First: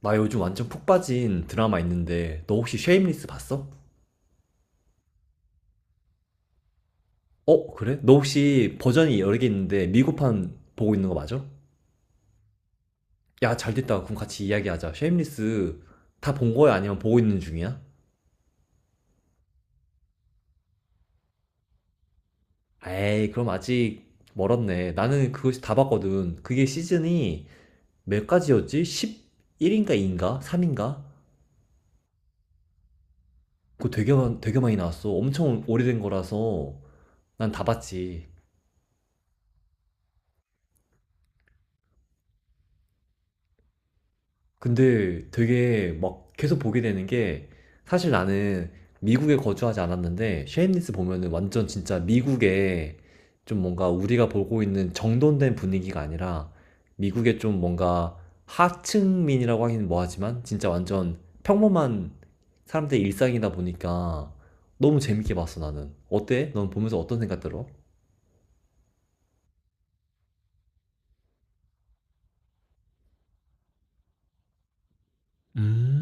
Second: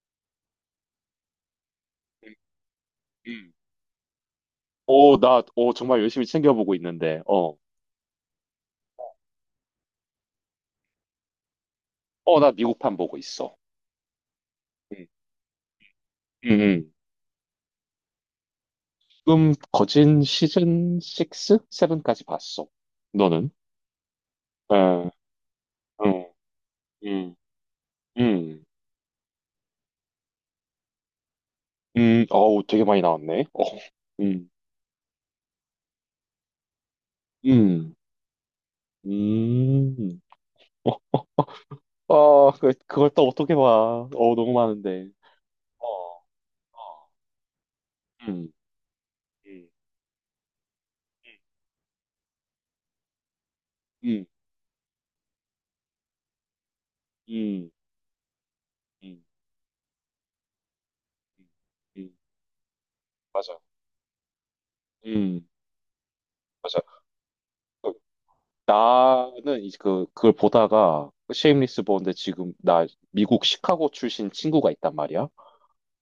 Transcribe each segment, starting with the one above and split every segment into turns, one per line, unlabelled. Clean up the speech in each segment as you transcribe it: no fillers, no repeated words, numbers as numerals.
나 요즘 완전 푹 빠진 드라마 있는데 너 혹시 쉐임리스
음.
봤어?
정말 열심히 챙겨보고 있는데,
어 그래? 너 혹시 버전이 여러 개 있는데 미국판 보고 있는 거 맞아?
나 미국판 보고
야
있어.
잘됐다. 그럼 같이 이야기하자
음,
쉐임리스. 다
음,
본 거야
음.
아니면 보고 있는 중이야?
지금 거진 시즌 6? 7까지 봤어.
에이 그럼
너는?
아직 멀었네.
에,
나는 그거 다
음,
봤거든. 그게
음,
시즌이 몇
음,
가지였지? 11인가 2인가? 3인가?
어우, 되게 많이 나왔네.
그거 되게,
음,
되게 많이 나왔어. 엄청 오래된 거라서 난 다
음,
봤지.
음. 그걸 또 어떻게 봐. 너무 많은데.
근데
어,
되게 막 계속 보게 되는
어,
게, 사실
음,
나는 미국에
음,
거주하지 않았는데 쉐임리스 보면은 완전 진짜 미국의 좀 뭔가
음,
우리가 보고 있는 정돈된 분위기가 아니라 미국의 좀
음,
뭔가
음,
하층민이라고 하긴 뭐하지만 진짜 완전
음, 음,
평범한 사람들의 일상이다
맞아.
보니까 너무 재밌게
음,
봤어 나는. 어때? 넌
맞아.
보면서 어떤 생각 들어?
나는 이제 그걸 보다가 쉐임리스 보는데 지금 나 미국 시카고 출신 친구가 있단 말이야.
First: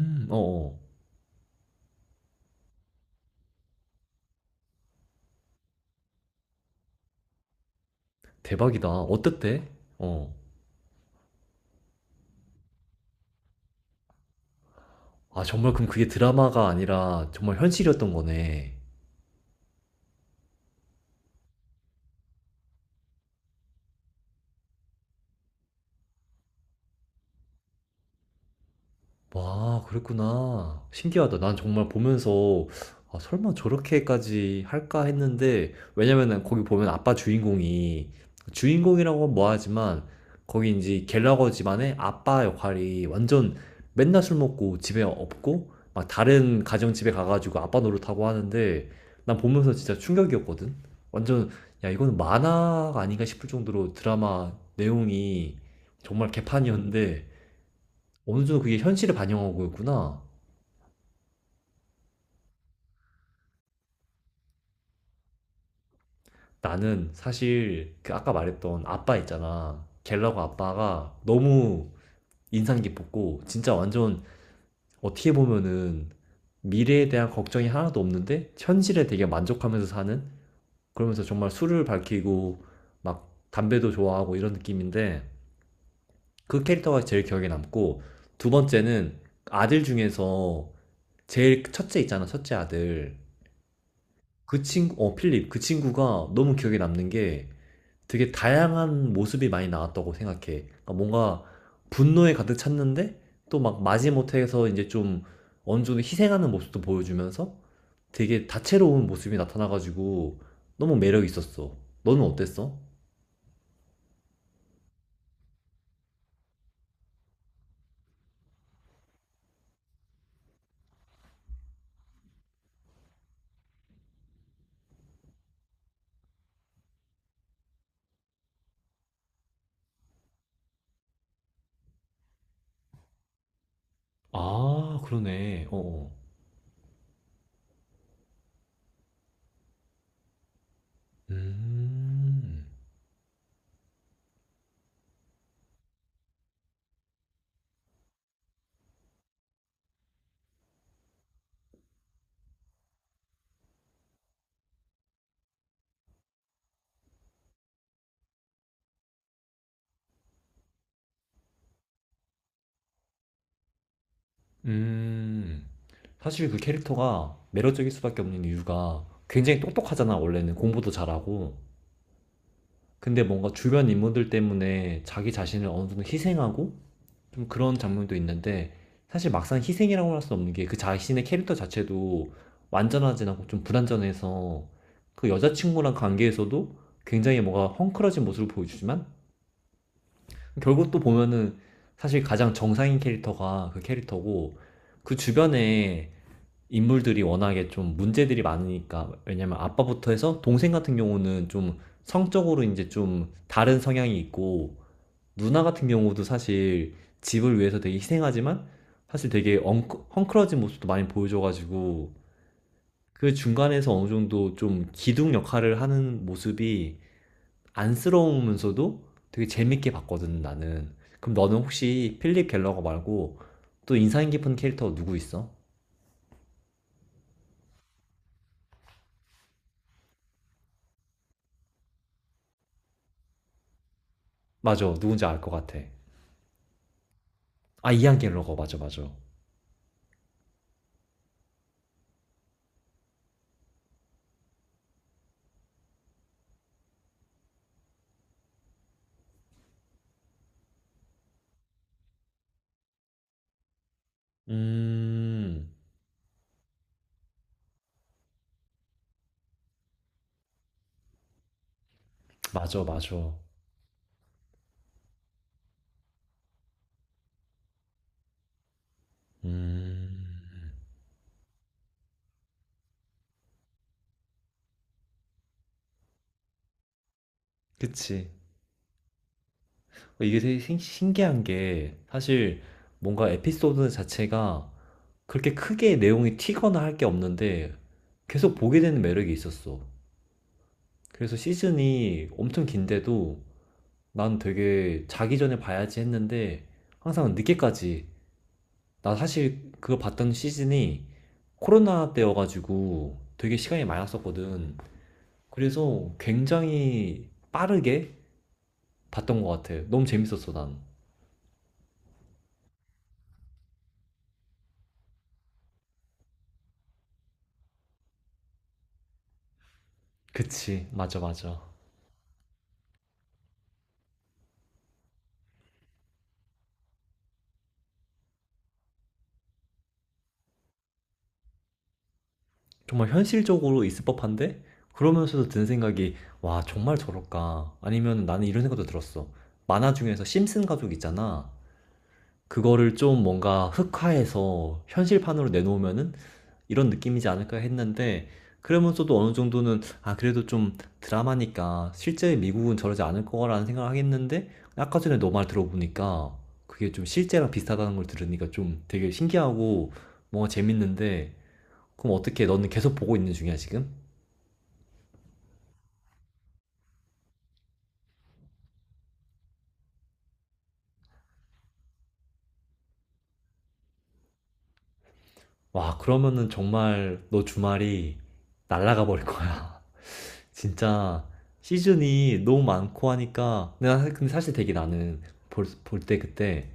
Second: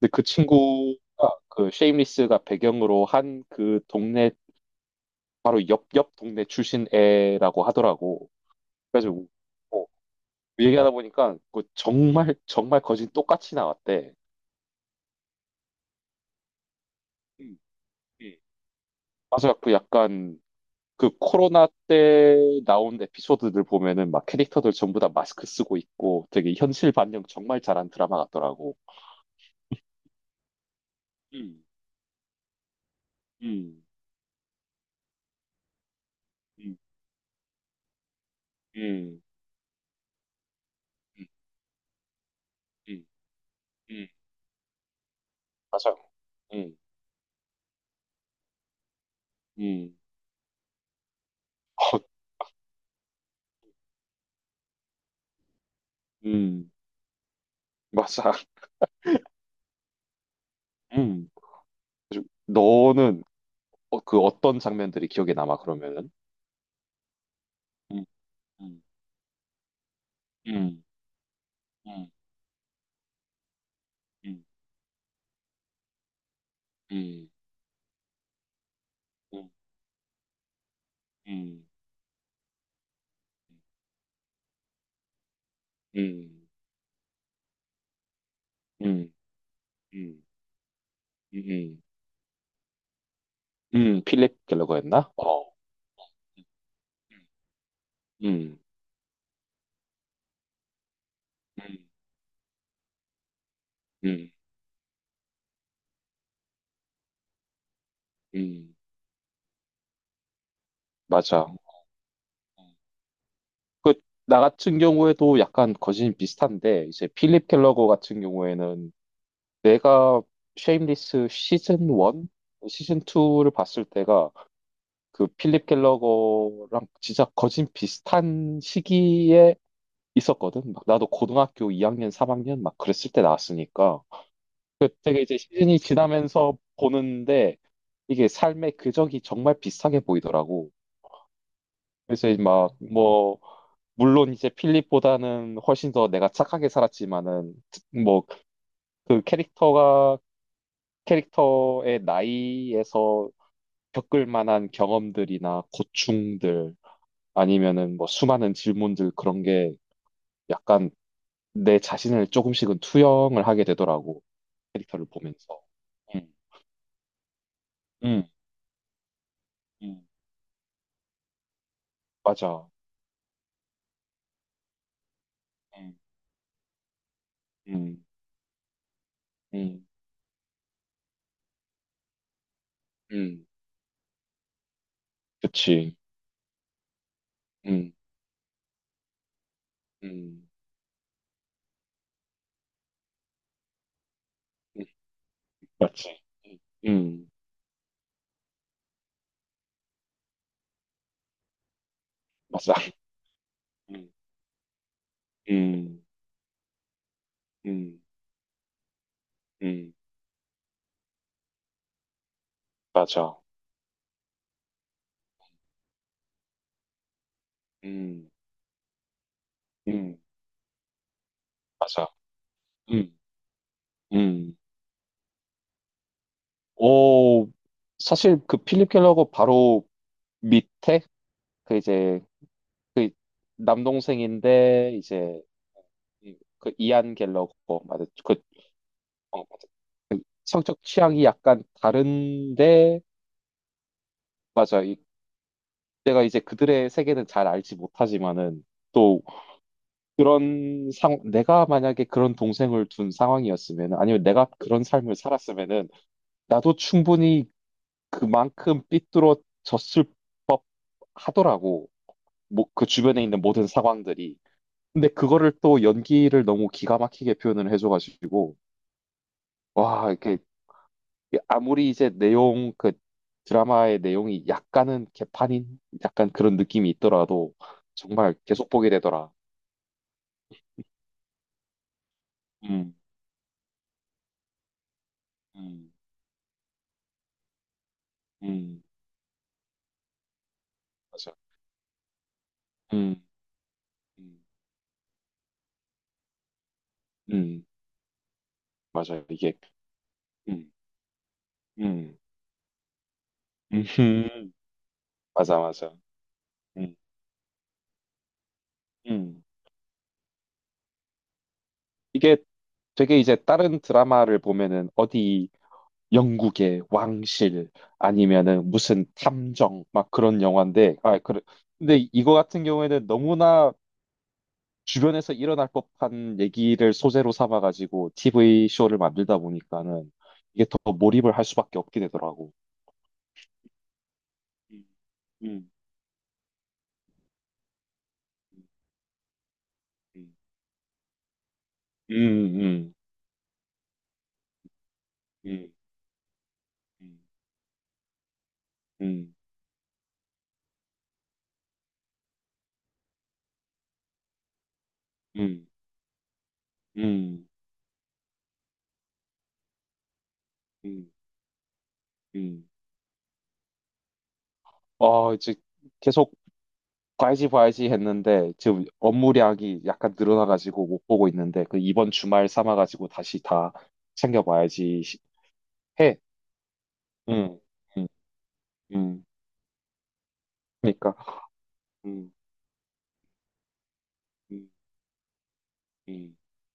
근데 그
어어.
친구가 그 쉐임리스가 배경으로 한 그 동네 바로 옆 동네 출신 애라고 하더라고.
대박이다.
그래가지고
어땠대?
어,
어.
얘기하다 보니까 그 정말 정말 거진 똑같이 나왔대.
아, 정말? 그럼 그게 드라마가 아니라 정말
음,
현실이었던
음.
거네.
맞아, 그 약간 그 코로나 때 나온 에피소드들 보면은 막 캐릭터들 전부 다 마스크 쓰고 있고 되게 현실 반영 정말 잘한 드라마 같더라고.
와, 그랬구나. 신기하다. 난
음,
정말 보면서 아, 설마
음,
저렇게까지 할까 했는데. 왜냐면은 거기
음,
보면 아빠 주인공이,
음,
주인공이라고 하면 뭐하지만, 거기 이제
음,
갤러거 집안의 아빠 역할이
음,
완전
음.
맨날 술 먹고 집에 없고
맞아.
막 다른
음,
가정 집에 가가지고 아빠 노릇하고 하는데 난 보면서
음,
진짜 충격이었거든. 완전 야
어,
이거는 만화가 아닌가 싶을 정도로 드라마 내용이 정말
음,
개판이었는데
맞아.
어느 정도 그게 현실을 반영하고 있구나.
음. 그래서 너는 그 어떤 장면들이 기억에 남아, 그러면은?
나는 사실
음,
그 아까
음,
말했던 아빠 있잖아. 갤러거
음,
아빠가 너무
음,
인상 깊었고, 진짜 완전
음,
어떻게 보면은 미래에 대한
음,
걱정이 하나도 없는데 현실에 되게
음,
만족하면서 사는, 그러면서 정말
음,
술을 밝히고 막 담배도 좋아하고 이런 느낌인데
음,
그 캐릭터가 제일 기억에 남고, 두
음,
번째는 아들
음,
중에서 제일
음,
첫째 있잖아, 첫째 아들.
필립
그 친구
갤러거였나?
어
어.
필립, 그 친구가 너무 기억에 남는 게 되게
음,
다양한 모습이 많이 나왔다고 생각해. 그러니까 뭔가
음,
분노에 가득 찼는데 또 막
음,
마지못해서 이제 좀 어느 정도 희생하는 모습도 보여주면서 되게
음,
다채로운 모습이 나타나가지고 너무 매력
맞아.
있었어. 너는 어땠어?
그, 나 같은 경우에도 약간 거진 비슷한데, 이제 필립 켈러거 같은 경우에는 내가 쉐임리스 시즌 1? 시즌 2를 봤을 때가 그 필립 켈러거랑 진짜 거진 비슷한 시기에 있었거든. 막 나도 고등학교 2학년, 3학년 막 그랬을 때 나왔으니까.
아,
그때가 이제
그러네. 어,
시즌이
어.
지나면서 보는데 이게 삶의 궤적이 정말 비슷하게 보이더라고. 그래서
음,
막뭐 물론 이제 필립보다는 훨씬 더 내가 착하게 살았지만은 뭐 그 캐릭터가 캐릭터의 나이에서 겪을 만한 경험들이나 고충들 아니면은 뭐 수많은 질문들 그런 게 약간 내 자신을 조금씩은 투영을 하게 되더라고 캐릭터를 보면서.
음,
음,
사실 그 캐릭터가 매력적일 수밖에
음,
없는 이유가 굉장히
음,
똑똑하잖아, 원래는. 공부도 잘하고.
맞아.
근데 뭔가 주변 인물들 때문에 자기 자신을 어느
음,
정도 희생하고 좀 그런
음,
장면도 있는데, 사실 막상
음,
희생이라고 할 수 없는 게 그 자신의 캐릭터 자체도 완전하진
음,
않고 좀 불완전해서, 그 여자친구랑
그치.
관계에서도 굉장히 뭔가
음,
헝클어진 모습을 보여주지만
음,
결국 또 보면은 사실 가장 정상인 캐릭터가 그 캐릭터고,
음,
그 주변에
맞지.
인물들이
음,
워낙에 좀 문제들이 많으니까. 왜냐면 아빠부터 해서 동생 같은 경우는 좀 성적으로
맞아.
이제 좀 다른
음,
성향이 있고, 누나 같은
음,
경우도 사실 집을 위해서 되게
음,
희생하지만 사실 되게
음,
엉크, 헝클어진 모습도 많이 보여줘가지고 그
맞아.
중간에서 어느 정도 좀 기둥 역할을 하는 모습이
음,
안쓰러우면서도 되게 재밌게
음,
봤거든 나는. 그럼 너는
맞아.
혹시 필립 갤러거
음,
말고 또 인상 깊은
음.
캐릭터 누구 있어?
오, 사실 그 필립 켈러고 바로 밑에 그 이제 그
맞아,
남동생인데
누군지
이제
알 것 같아.
그 이안 갤러거
아
맞아.
이안
그
갤러거 맞아 맞아.
어, 맞아. 그 성적 취향이 약간 다른데 맞아. 이, 내가 이제 그들의 세계는 잘 알지 못하지만은 또 그런 상 내가 만약에 그런 동생을 둔 상황이었으면 아니면 내가 그런 삶을
음
살았으면은 나도 충분히 그만큼 삐뚤어졌을 하더라고. 뭐,
맞아
그 주변에
맞아.
있는 모든 상황들이. 근데 그거를 또 연기를 너무 기가 막히게 표현을 해줘가지고, 와, 이렇게,
음
아무리 이제 내용, 그 드라마의 내용이 약간은 개판인? 약간 그런 느낌이 있더라도,
그치.
정말 계속 보게 되더라.
그러니까 이게 되게 신기한 게 사실
음,
뭔가 에피소드 자체가 그렇게
음,
크게 내용이 튀거나 할 게 없는데 계속 보게
음,
되는 매력이 있었어.
맞아.
그래서 시즌이 엄청
음,
긴데도 난
음,
되게 자기 전에 봐야지 했는데 항상
음,
늦게까지. 나
맞아. 이게,
사실 그거 봤던
음,
시즌이
음,
코로나
음,
때여가지고 되게 시간이 많았었거든.
맞아, 맞아.
그래서
음,
굉장히 빠르게 봤던
음.
것 같아. 너무 재밌었어, 난.
이게 되게 이제 다른 드라마를 보면은 어디 영국의 왕실 아니면은 무슨 탐정 막 그런
그치.
영화인데 아
맞아,
그래.
맞아.
근데 이거 같은 경우에는 너무나 주변에서 일어날 법한 얘기를 소재로 삼아가지고 TV 쇼를 만들다 보니까는 이게 더 몰입을 할 수밖에 없게 되더라고.
정말 현실적으로 있을 법한데
음,
그러면서도 드는
음,
생각이, 와 정말 저럴까 아니면 나는 이런 생각도 들었어. 만화 중에서
음,
심슨 가족 있잖아,
음,
그거를 좀 뭔가 흑화해서 현실판으로
음,
내놓으면은 이런 느낌이지 않을까 했는데.
음,
그러면서도
음,
어느 정도는 아 그래도 좀 드라마니까 실제 미국은 저러지 않을 거라는 생각을 하겠는데, 아까 전에 너
음,
말
음,
들어보니까 그게 좀
음,
실제랑 비슷하다는 걸 들으니까 좀 되게 신기하고 뭔가
음.
재밌는데. 그럼 어떻게,
음.
너는 계속 보고 있는 중이야 지금?
아, 이제 계속 봐야지 봐야지 했는데 지금 업무량이 약간 늘어나가지고 못 보고 있는데 그 이번 주말 삼아가지고 다시 다 챙겨봐야지
와,
해.
그러면은 정말 너
응, 응,
주말이 날아가
응.
버릴 거야.
그러니까,
진짜
응,
시즌이 너무 많고 하니까. 근데 나- 근데 사실
응,
되게 나는 볼, 볼 때
응,
그때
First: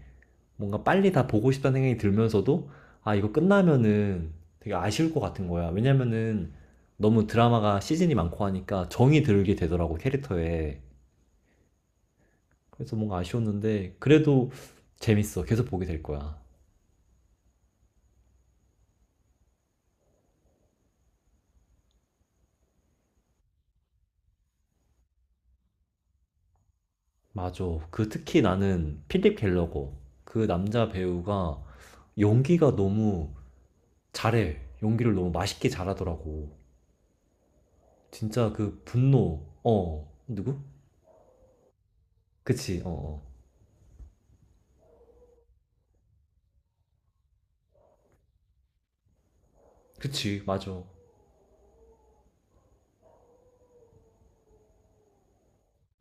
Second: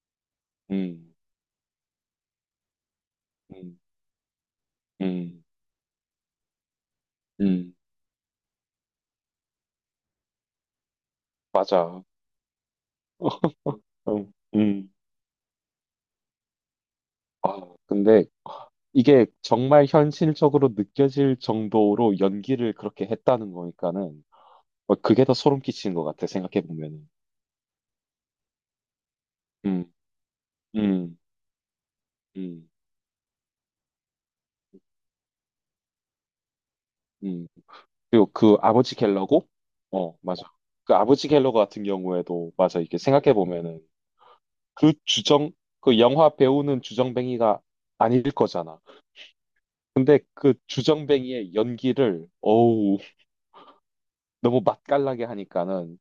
뭔가 빨리
응,
다 보고 싶다는 생각이 들면서도 아, 이거
응,
끝나면은 되게 아쉬울 것
응,
같은 거야. 왜냐면은 너무
응.
드라마가 시즌이 많고 하니까 정이 들게 되더라고, 캐릭터에.
맞아.
그래서 뭔가 아쉬웠는데 그래도
응.
재밌어. 계속 보게 될 거야.
근데 이게 정말 현실적으로 느껴질 정도로 연기를 그렇게 했다는 거니까는 어, 그게 더 소름 끼치는 것 같아 생각해 보면은.
맞아. 그 특히 나는 필립
응,
갤러거, 그 남자
응,
배우가
응,
연기가 너무 잘해. 연기를 너무 맛있게 잘하더라고.
응. 그리고
진짜
그
그
아버지
분노.
갤러고,
어.
어, 맞아.
누구?
그 아버지 갤러 같은 경우에도, 맞아.
그치. 어.
이게
어.
생각해 보면은 그 주정, 그 영화 배우는 주정뱅이가 아닐 거잖아. 근데
그치.
그
맞아.
주정뱅이의 연기를, 어우, 너무 맛깔나게 하니까는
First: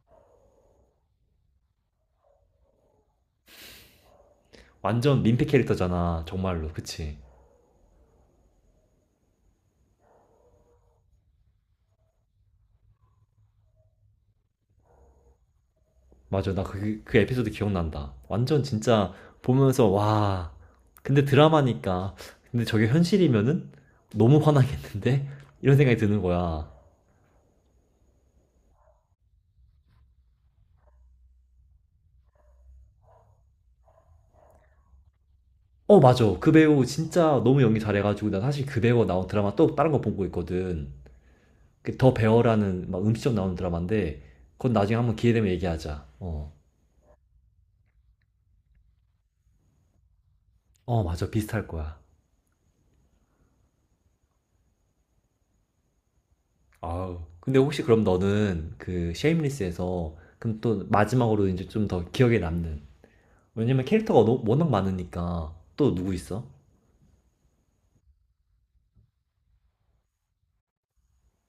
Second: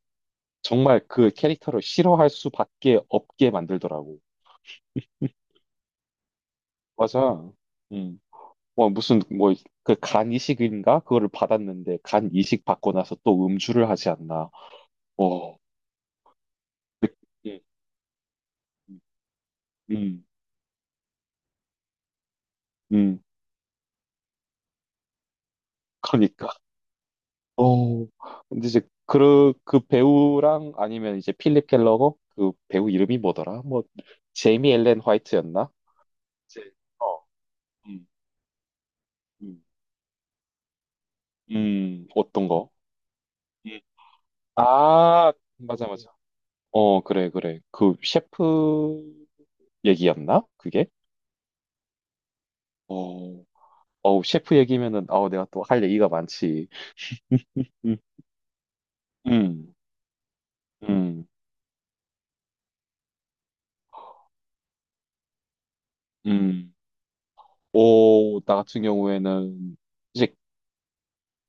정말 그 캐릭터를 싫어할 수밖에 없게 만들더라고.
완전 민폐 캐릭터잖아. 정말로. 그치.
맞아. 음. 뭐 그 간 이식인가 그거를 받았는데 간 이식 받고 나서 또 음주를 하지 않나. 어.
맞아. 나 그, 그 에피소드
네.
기억난다. 완전
음.
진짜 보면서
음.
와. 근데 드라마니까. 근데 저게
음.
현실이면은 너무 화나겠는데? 이런 생각이 드는
그러니까.
거야.
어. 근데 이제 그, 그 배우랑 아니면 이제 필립 켈러거 그 배우 이름이 뭐더라? 뭐 제이미 엘렌 화이트였나?
어, 맞아. 그
제-
배우
어.
진짜 너무 연기
음.
잘해가지고, 나 사실 그 배우가 나온 드라마
음.
또 다른 거 보고 있거든. 그더
어떤 거?
배어라는 막 음식점 나오는
음.
드라마인데, 그건 나중에 한번
아,
기회 되면
맞아
얘기하자.
맞아.
어.
어, 그래 그래. 그 셰프 얘기였나? 그게?
어, 맞아. 비슷할 거야.
어. 어우, 셰프 얘기면은 아우 내가 또 할 얘기가 많지.
아우. 근데 혹시
음.
그럼 너는 그
음.
쉐임리스에서, 그럼 또
음.
마지막으로 이제 좀 더 기억에 남는. 왜냐면 캐릭터가 너- 워낙 많으니까, 또 누구 있어?
음. 오, 나 같은 경우에는 이제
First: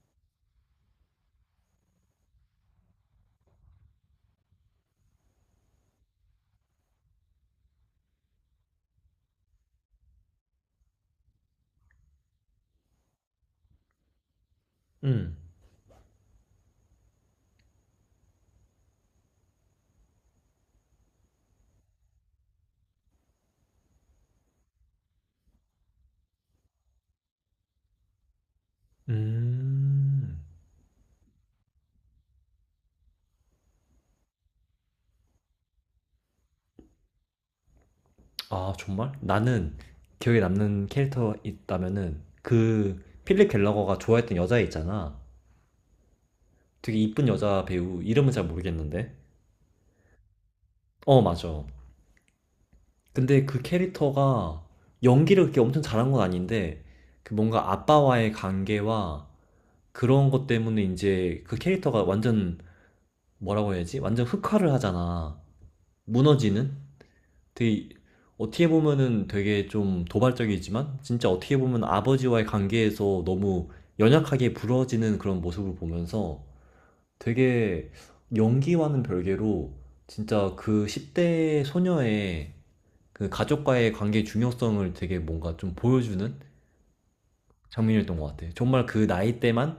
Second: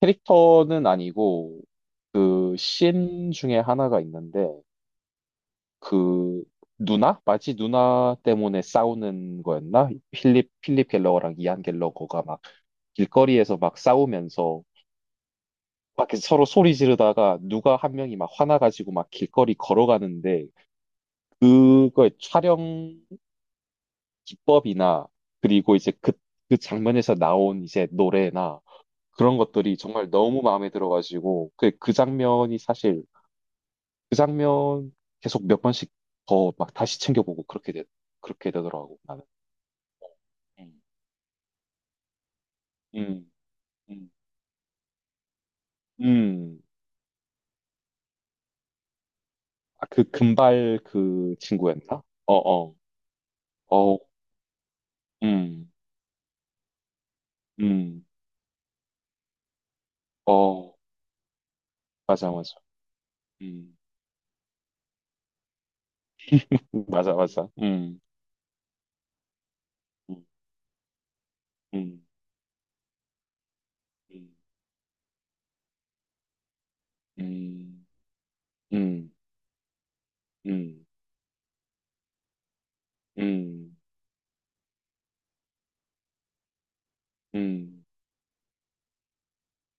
캐릭터는 아니고 그씬 중에 하나가 있는데 그 누나? 마치 누나 때문에 싸우는 거였나? 필립 갤러거랑 이안 갤러거가 막 길거리에서 막 싸우면서
응.
막 이렇게 서로 소리 지르다가 누가 한 명이 막 화나가지고 막 길거리 걸어가는데 그거의 촬영 기법이나 그리고 이제 그, 그 장면에서 나온 이제 노래나
음.
그런 것들이 정말
음.
너무 마음에 들어가지고 그 장면이 사실 그 장면 계속 몇 번씩 더 막 다시 챙겨보고 그렇게
아,
되더라고
정말?
나는.
나는 기억에
음,
남는 캐릭터 있다면은 그
음,
필립 갤러거가
음.
좋아했던 여자 있잖아.
음.
되게 이쁜 여자, 배우 이름은 잘 모르겠는데.
아, 그 금발
어,
그
맞아.
친구였나?
근데 그
어,
캐릭터가 연기를 그렇게
음,
엄청 잘한 건 아닌데, 그 뭔가
음,
아빠와의 관계와 그런 것
어,
때문에 이제 그 캐릭터가
맞아, 맞아,
완전, 뭐라고
음,
해야지? 완전 흑화를 하잖아. 무너지는?
맞아, 맞아,
되게 어떻게 보면은 되게 좀
음,
도발적이지만 진짜 어떻게 보면
음,
아버지와의 관계에서 너무 연약하게 부러지는 그런 모습을 보면서
음,
되게 연기와는
음,
별개로 진짜
음,
그 10대 소녀의 그
음,
가족과의 관계의 중요성을 되게 뭔가 좀 보여주는
음, 음,
장면이었던 것 같아. 요 정말 그 나이 때만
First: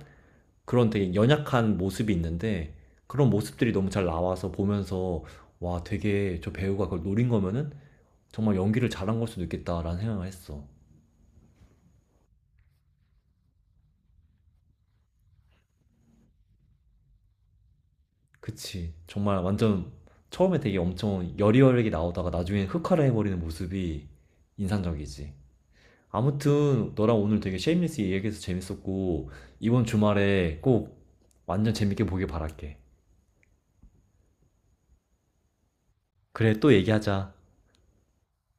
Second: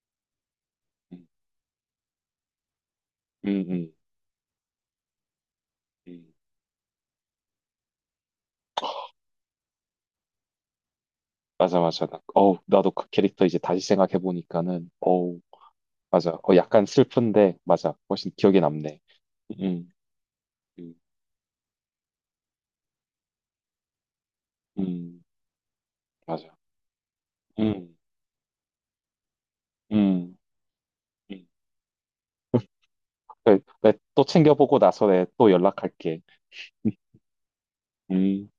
그런 되게 연약한 모습이 있는데 그런
음, 음.
모습들이 너무
음,
잘 나와서 보면서 와,
음.
되게 저 배우가 그걸 노린 거면은 정말 연기를 잘한 걸 수도 있겠다라는 생각을 했어.
맞아, 맞아. 나, 어우, 나도 그 캐릭터 이제 다시 생각해보니까는, 맞아. 어, 약간 슬픈데, 맞아. 훨씬 기억에
그치.
남네.
정말
음,
완전 처음에 되게
음,
엄청 여리여리하게 나오다가 나중에 흑화를 해버리는 모습이
음,
인상적이지.
맞아.
아무튼 너랑 오늘 되게
음,
쉐임리스 얘기해서 재밌었고 이번
음,
주말에 꼭
음.
완전 재밌게 보길 바랄게.
그래, 내또 챙겨보고 나서 내 또 연락할게.
그래, 또
음.
얘기하자.
음.